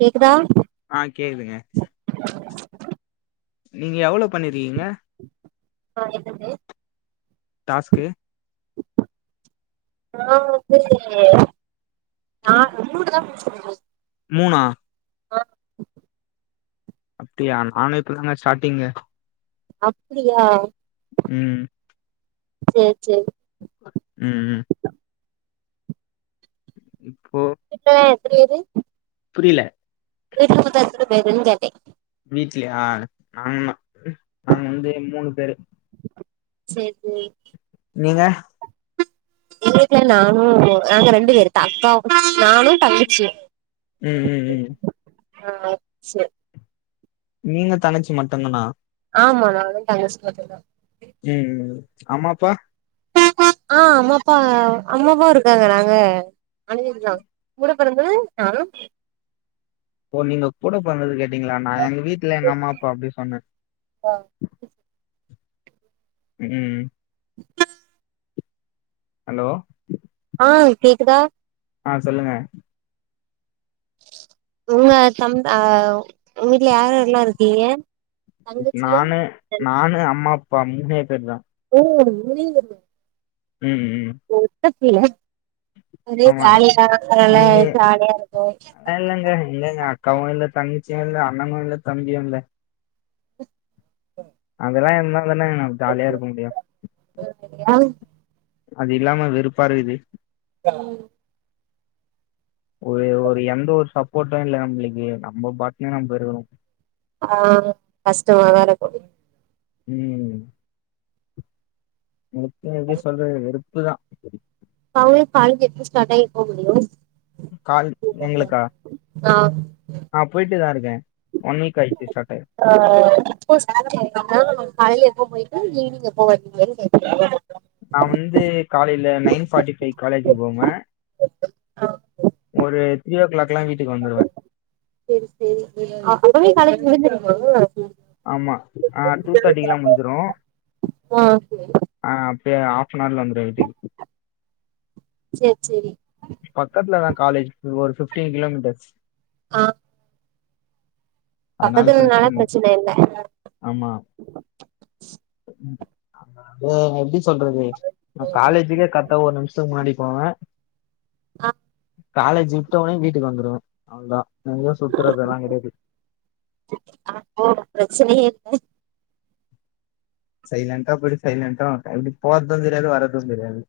கேக்குதா ஆ கேக்குதுங்க நீங்க எவ்ளோ பண்ணிருக்கீங்க நா எதுமே டாஸ்க்கு நா‌ வந்து நா மூணு தா முடிச்சிருந்தே மூணா அப்டியா நானு இப்பதாங்க ஸ்டார்ட்டிங்கு அப்புடியா ம் சேர் சேரி ம் ம் இப்போ இப்ப அப்புடியே இரு புரியல வீட்டுல மொத்தோ எத்தன பேருன்னு கேட்டே வீட்லயா நாங்கனா நாங்க வந்து மூணு பேரு சேரி நீங்க எங்க வீட்டுல நானு நாங்க ரெண்டு பேரு தா அக்காவு நானு தங்கச்சியு ம் ம் ம் ஆ சேரி நீங்க தங்கச்சி மட்டு்ந்தானா ஆமா நானு தங்கசி மாட்டுந்தா ம் ம் அம்மா அப்பா ஆ அம்மாப்பா அம்மா அப்பாவு இருக்காங்க நாங்க நாலு பேரு தா கூடப் பெறந்தது நானு ஓ நீங்க கூட பொறந்தது கேட்டீங்களா நா எங்க வீட்ல எங்க அம்மா அப்பா அப்டி சொன்னே ஆ ம் ஹலோ ஆ கேக்குதா ஆ சொல்லுங்க உங்க சம் ஆ உங்க வீட்டுல யார் யாருலா இருக்கீங்க தங்கச்சியா நானு நானு அம்மா அப்பா முணே பேர் தா ஓ மூணே பேர் தா ம் ம் ஒத்தப் புள்ள ஒரே ஆமா ஜாலிதா அதனாலா ஜாலியா இருக்கு ஆ இல்லங்க எங்கங்க அக்காவு இல்ல தங்கசியு இல்ல அண்ணு இல்ல தம்பியு இல்ல அதெல்லா இருந்தா தானே ஜாலியா இருக்க முடியு கேக்குரியா அது இல்லாம வெறுப்பாருக்குது க ஒரு ஒரு எந்த ஒரு சப்போர்ட்டு‌ இல்ல நம்பளுக்கு நம்ப பாட்ல நம்ப இருக்கணு ஆ‌ கஸ்டமாதாருக்கு ம் எப்ப எப்டி சொல்றது வெறுப்பு தா அவுங்ளுக் காலேஜ் எப்போ ஸ்டார்ட் ஆகி எப்போ முடியு கால் எங்களுக்கா ஆ ஆ போயிட்டு தாருக்கே ஒன் வீக் ஆயிட்டு ஸ்டாட் ஆகி ஆ இப்ப காலைய எப்போ போயிட்டு ஈவினிங் எப்போ வருவீங்கனு கேட்டே நா வந்து காலைல நைன் ஃபார்ட்டி ஃபைவ்க் காலேஜுக்கு போவே ஒரு த்ரீ ஓ கிளாக்ல்லா வீட்டுக்கு வந்துடுவே சேரி அப்பவே காலேஜ் முடிஞ்சிடுமா ஆமா ஆ டூ தேர்ட்டிக்குலா முடிஞ்சிரு ஆ சேரி ஆ அப்டியே ஆஃப் நவர்ல வந்துருவே வீட்டுக்கு சேரி சேரி பக்கத்துலதா காலேஜ் ஒரு ஃபிப்டீன் கிலோமீட்டர்ஸ் ஆ பக்கத்துனால பிரச்சன இல்ல ஆமா ம் எப்டி சொல்றது நா காலேஜுக்கே கரட்டா ஒரு நிமிஷத்துக்கு முன்னாடி போவே ஆ காலேஜ் வுட்ட உடனே வீட்டுக்கு வந்துடுவே அவளோ தா எங்கயு சுத்துறதுல்லா கெடையாது பிரச்சனயே இல்ல சைலண்டா போய்ட்டு சைலண்டட்டா வந்துறுவே எப்டி போறது தெரியாது வர்றது தெரியாது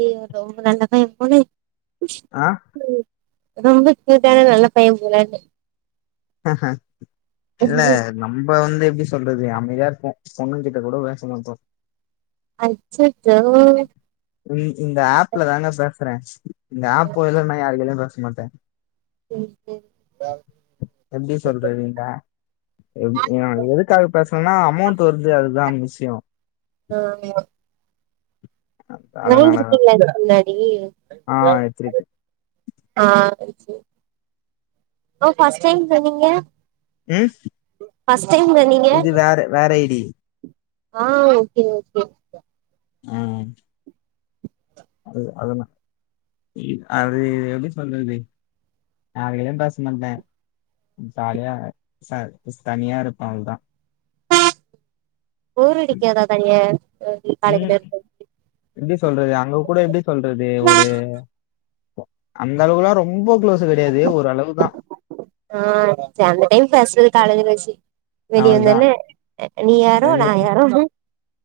ஏ ரொம்ப நல்லப் பையன் போல ஆ ம் ரொம்ப ஸ்மூத்தான நல்ல பையன் போலனே ம் ஹும் இல்ல நம்ப வந்து எப்டி சொல்றது அமைதியாருப்போ பொண்ணுங்ககிட்ட கூட பேசமாட்டோ அச்சச்சோ இ இந்த ஆப்ல தாங்க பேசுறே இந்த ஆப் போயில நா யாருக்கைலயு பேச மாட்டே [unintelligible] எப்டி சொல்றது நீங்க எ எதுக்காக பேசணுனா அமௌண்ட் வருது அதுதா விஷயோ ஆ அதனாலதா வாங்கிருக்கீங்களா இதுக்கு முன்னாடி ஆ எடுத்துருக்கே ஆ ஓகே ஃபஸ்ட் டைம் சொன்னீங்க ம் ஃபஸ்ட் டைம்ல சொன்னீங்க இது வேற வேற ஐடி ஆ ஓகே ஓகே ம் அது அதெல்லா அது எப்டி சொல்றெது ஆகையு பேசமாட்ட ஜாலியா ச மிஸ் தனியா இருப்பெ அவளோதா போர் அடிக்காத தனியா இருக்க ம் எப்டி சொல்றது அங்க கூட எப்டி சொல்றது ஒரு அந்த அளவுல்லா ரொம்ப க்ளோஸு கடையாது ஓரு அளவுதா ஆ அந்த டைம் பேச்றது காலேஜ் ல வெச்சி வெளிய அவ்ளதா வந்தொன்னே அ நீ யாரோ நா வெளிய யாரோ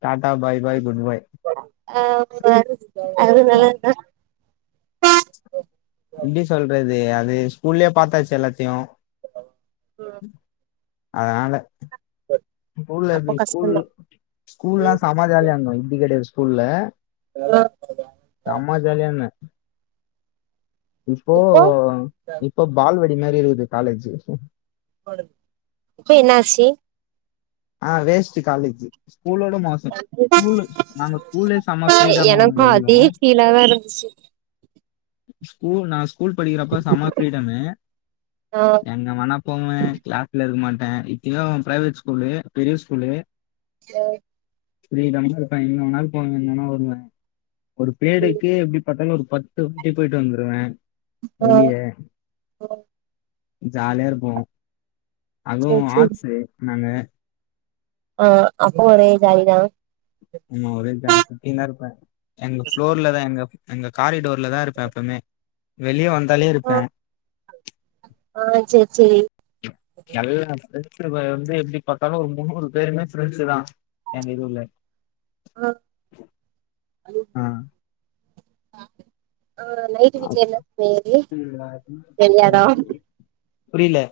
டாட்டா பாய் பாய் குட் பாய் ஆ அவரு நல்லா இருக்காரா எப்டி சொல்றது அது ஸ்கூல்லே பாத்தாச்சு எல்லாத்தியு அதனால ஸ்கூல் அப்போ எப்டி ஸ்கூல் கஷ்டந்தா ஸ்கூல்லா சா அம்மா ஜாலியாந்தும் இப்டி கெடயாது ஸ்கூல்ல ரனால் சம்ம ஜாலியா என்ன இப்போ இப்போ பால்வடி மாரி இருக்குது காலேஜு இப்பே என்னாசி ஆ வேஸ்ட்டு காலேஜி ஸ்கூல உட மோசொம் ஸ்கூல் நாங்க ஸ்கூல்லே செம ஃப்ரீடம்மா வந்து எனக்கு இருந்தோ அதே ஃபீலாதா இருந்துச்சு ஸ்கூல் நா ஸ்கூல் படிக்கறப்ப செம ஃப்ரீடம்மு ஆ என் நா மனபோம க்ளாஸ்ல இருக்க மாட்டே இப்ப ப்ரைவேட் ஸ்கூலு பெரிய ஸ்கூல்லு சேரி ஃப்ரீடமா இருப்பே இங்கவேணாலு போவே எங்க வேணா வருவே ஒரு பேடுக்கு எப்டி பாத்தாலு ஒரு பத்து வாட்டி போய்ட்டு வந்துருவே ஆ வெளிய ஜாலியா இருக்கு அதுவு சேரி சேரி ஆட்ஸு நானு ஆ அப்போ ஒரே ஜாலி தா ஆமா ஒரே ஜாலி‌ சுத்தின்னே இருப்பே எங்க ஃப்ளோர்ல தா எங்க எங்க காரிடோர்ல தா இருப்பே எப்பொமே வெளிய வந்தாலே ஆ இருப்பே ஆ சேரி சேரி எல்லா ஃப்ரெண்ட்ஸ் அ வந்து எப்டி பாத்தாலு ஒரு முன்னூறு பேருமே ஃப்ரெண்ட்ஸு தா எங்க இதுல ஆ ஆ ஆ ஆ நைட்டு விஜ என்ன பேரு வெளையாடலாம் புரில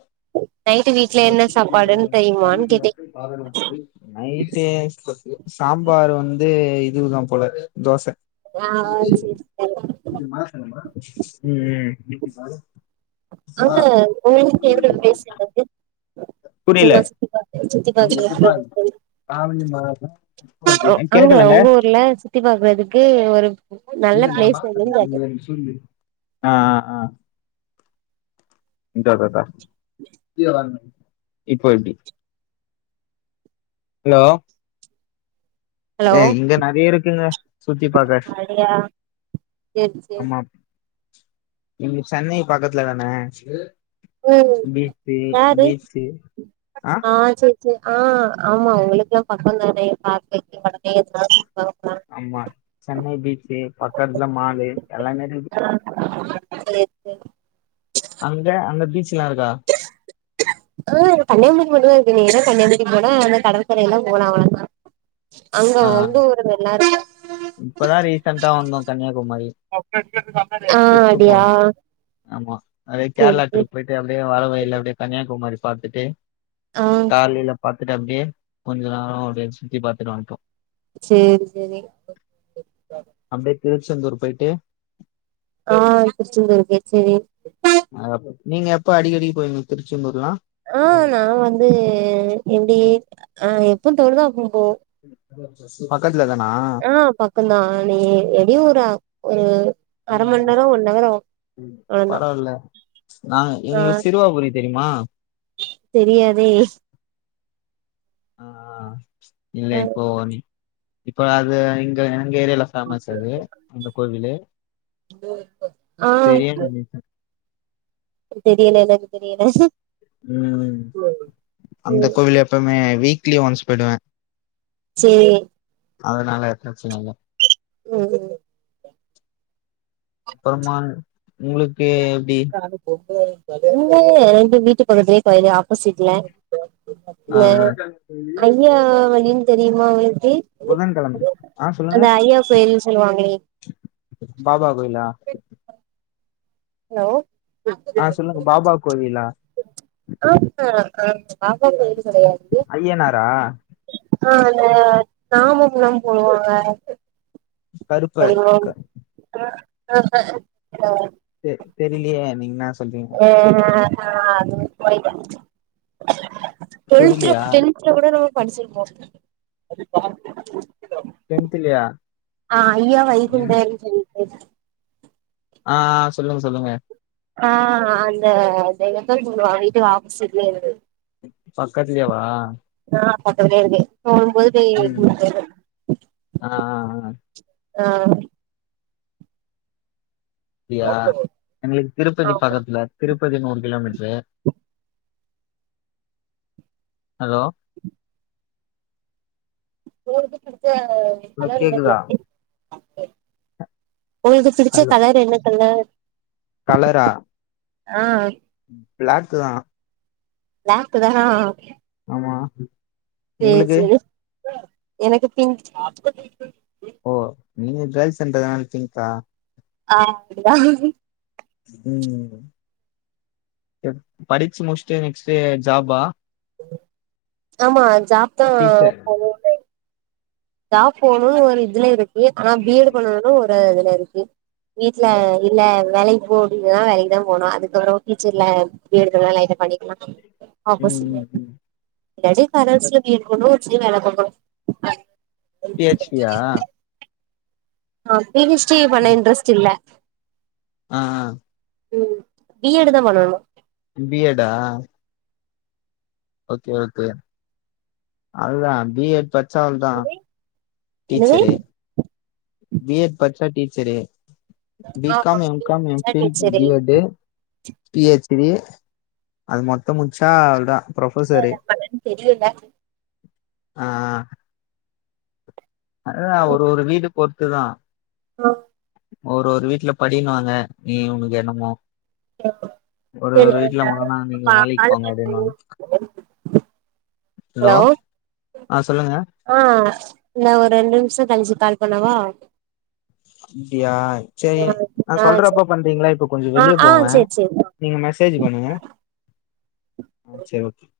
நைட்டு வீட்ல என்ன சாப்பாடுன்னு தெரியுமான்னு கேட்டே பாதன ஃபிஷ் நைட்டு சாம்பாரு வந்து இதுதா போல தோச ஆ சேரி சேரி இது மா செணுமா ம் ம் ஆமா உங்களுக்கு எவ்ளோ பேசுனது இருக்கு புரில சும்மா சுத்தி பாக்க சுத்தி பாத்துக்கலா இல்ல கோயிலுக்கு ஆரஞ்சி‌ பழோ இருக்கா அ உ அங்க உங்க ஊர்ல சுத்தி பாக்குறதுக்கு ஒரு நல்ல இனு நா பிளேஸ் எதுன்னு கேட்டே மாத்துறே சொல்லு ஆ ஆ இதா இதா இதா வீடியோ ஆன் பண்ணு இப்போ எப்டி ஹலோ ஹலோ எ இங்க நெறையா இருக்குங்க சுத்தி பாக்க அப்டியா சேரி சேரி ஆமா இங்க சென்னை பக்கத்துல தான ம் பீச்சு யாரு பீச்சு ஆ செர் செ ஆ ஆமா உங்ளுக்கு எல்லா பக்கம் தானே பாத்து [unintelligible] ஆமா சென்னை பீச்சு பக்கத்துல மாலு எல்லாமே இருக்கு செர் அங்க அங்க பீச் எல்லாம் இருக்கா ஆ கன்னியாகுமரி மட்டும் தான் இருக்கு நேரா கன்னியாகுமரிக் போனா அந்த கடற்கரை எல்லாம் போலாம் அவ்ளோ தான் அங்க ஆ வந்து ஒரு [inaudible] இப்பதான் ரீசன்டா வந்தோம் கன்னியாகுமரி ஆ ட்ரிப்பு அப்டியா போனோம் ஆமா அதே சேரி கேரளா சேரி ட்ரிப் போய் ட்டு அப்டியே வரவழியில அப்டியே கன்னியாகுமரி பாத்துட்டு ஆ காலைல பாத்துட்டு அப்டியே கொஞ்ச நேரம் அப்டியே சுத்தி பாத்துட்டு வந்ட்டோம் சேரி சேரி அப்டியே‌ திருச்செந்தூர் போய்ட்டு ஆ திருச்செந்தூர்க்கே செரி அ நீங்க எப்ப அடிக்கடி போவீங்க திருச்செந்தூர் எல்லா ஆ நா வந்து எப்டி அ எப்போ தோனுதோ அப்போ போவோ பக்கத்துல தானா ஆ பக்கம்தான் நீ எப்டி ஒரு ஒரு அர மண் நேரோ ஒன் ஹவர் ஆவு அவ்ளோதா பரவால நா ஆ எங்க சிறுவாபுரி தெரியுமா தெரியாதே ஆ இல்ல இப்போ நீ இப்ப அது இங்க எங்க ஏரியால ஃபேமஸ் அது இந்த கோவிலு ஆ பெரிய நன்னிசன் தெரியல எனக்கு தெரியல உம் அந்த கோவில்ல எப்பமே வீக்லி ஒன்ஸ் போயிடுவேன் சேர் அதனால பிரச்சன இல்ல ம் அப்புறமா உங்ளுக்கு எப்டி இங்க எங்க வீட்டு பக்கத்துலே கோயிலு ஆப்போசிட்ல ஆ இல்ல ஐயா வழினு தெரியுமா ஒங்ளுக்கு புதன்கெழம ஆ அந்த சொல்லுங்க ஐயா கோயில்ன்னு சொல்லுவாங்ளே பாபா கோயிலா ஹலோ ஆ சொல்லுங்க பாபா கோவிலா ஆஹா அது பாபா கோயில் கிடையாது அய்யனாரா ஆ அந்த நாமம்ல்லாம் போடுவாங்க கருப்பர் க- [inaudible] தெர் தெரியலையே நீங்க என்னா சொல்றீங்க ஹ அது [inaudible] தெரிலியா டென்த் டென்த்ல கூட நம்ம படிச்சிருப்போம் டென்த்லயா அய்யா வைகுண்டர் வீட்ல விசேசம் ஆ ஆ சொல்லுங்க சொல்லுங்க ஆ அந்த எனக்கும் பண்ணுவாங்க வீட்டுக்கு ஆப்போசிட்ல இருக்கு பக்கத்துலயே வா ஆ பாத்துட்டே இருக்கே தூங்கும் போது ம் ஆ ஆ ஆ ஆ இல்லையா எங்களுக்கு திருப்பதி ஆமா பக்கத்துல திருப்பதி நூறு கிலோமீட்டரு ஹலோ போதும்னு படிச்சா ஹலோ கேக்குதா [unintelligible] உங்களுக்கு பிடிச்ச கலர் என்ன கலர் கலரா ஆ பிளாக் தான் பிளாக்கு தான்னா ஆமா சேர் உங்களுக்கு சேரி எனக்கு பின்க் ஓ நீங்க ஜாதி சென்ட் அடிப்பீங்கக்கா ஆ அதுதான் ம் படிச்சு முடிச்சிட்டு நெக்ஸ்ட் ஜாப்பா ஆமா ஜாப் தா டீச்சர் போணு ஜாப் போணுன்னு ஒரு இதுல இருக்கு ஆனா பியெடு பண்ணன்ணு ஒரு இதுல இருக்கு வீட்ல இல்ல வேலைக் போ அப்டின்னா வேலைக் தா போனு அதுக்கப்ற டீச்சர்ல பியெடுக்குனா லைட்ட பண்ணிக்கலா ஆப்போசிட் ம் நெஜ கரஸ்ல பி எட் பண்ணுணா வச்சிகோங்க நல்லது தா பி எச் டியா ஆ பி ஹச் டி பண்ண இன்ட்ரஸ்ட் இல்ல ஆ ஆ ம் பி ஏ டு தா பண்ணனு பி எட்டா ஒகே ஒகே அதா பி எட் பச்சா அவ்ளோதா என்னது டீச்சரு பியெட் படிச்சா டீச்சரு பி ஆமா காம் எம் காம் எம் டீச்சரா fill teacher B A to P H D அது மொத்த முட்ச்சா அவ்ள்தா ஃப்ரொஃபசரு என்ன பண்ணனு தெரியல ஆ ஆ அதா ஒரு ஒரு வீடு பொர்த்துதா ஆ ஒரு ஒரு வீட்ல படின்னுவாங்க நீ உங்களுக்கு என்னமோ ஒரு சரி ஒரு வீட்ல முன்னன்னா நீங்க நா வேலைக் கால் போங்க பண்றே அப்டின்னுவாங்க ஹலோ ஆ சொல்லுங்க ஆ நா ஒர் ரெண்டு நிமிஷோ கழ்ச்சி கால் பண்ணவா அப்டியா செரி ஆ நா ஆ சொல்றப்ப சரி பண்றீங்ளா இப்ப கொஞ்சோ ஆ வெளிய ஆ போவே சரி சரி நீங்க மெசேஜ் பண்ணுங்க ஆ சேர் ஓகே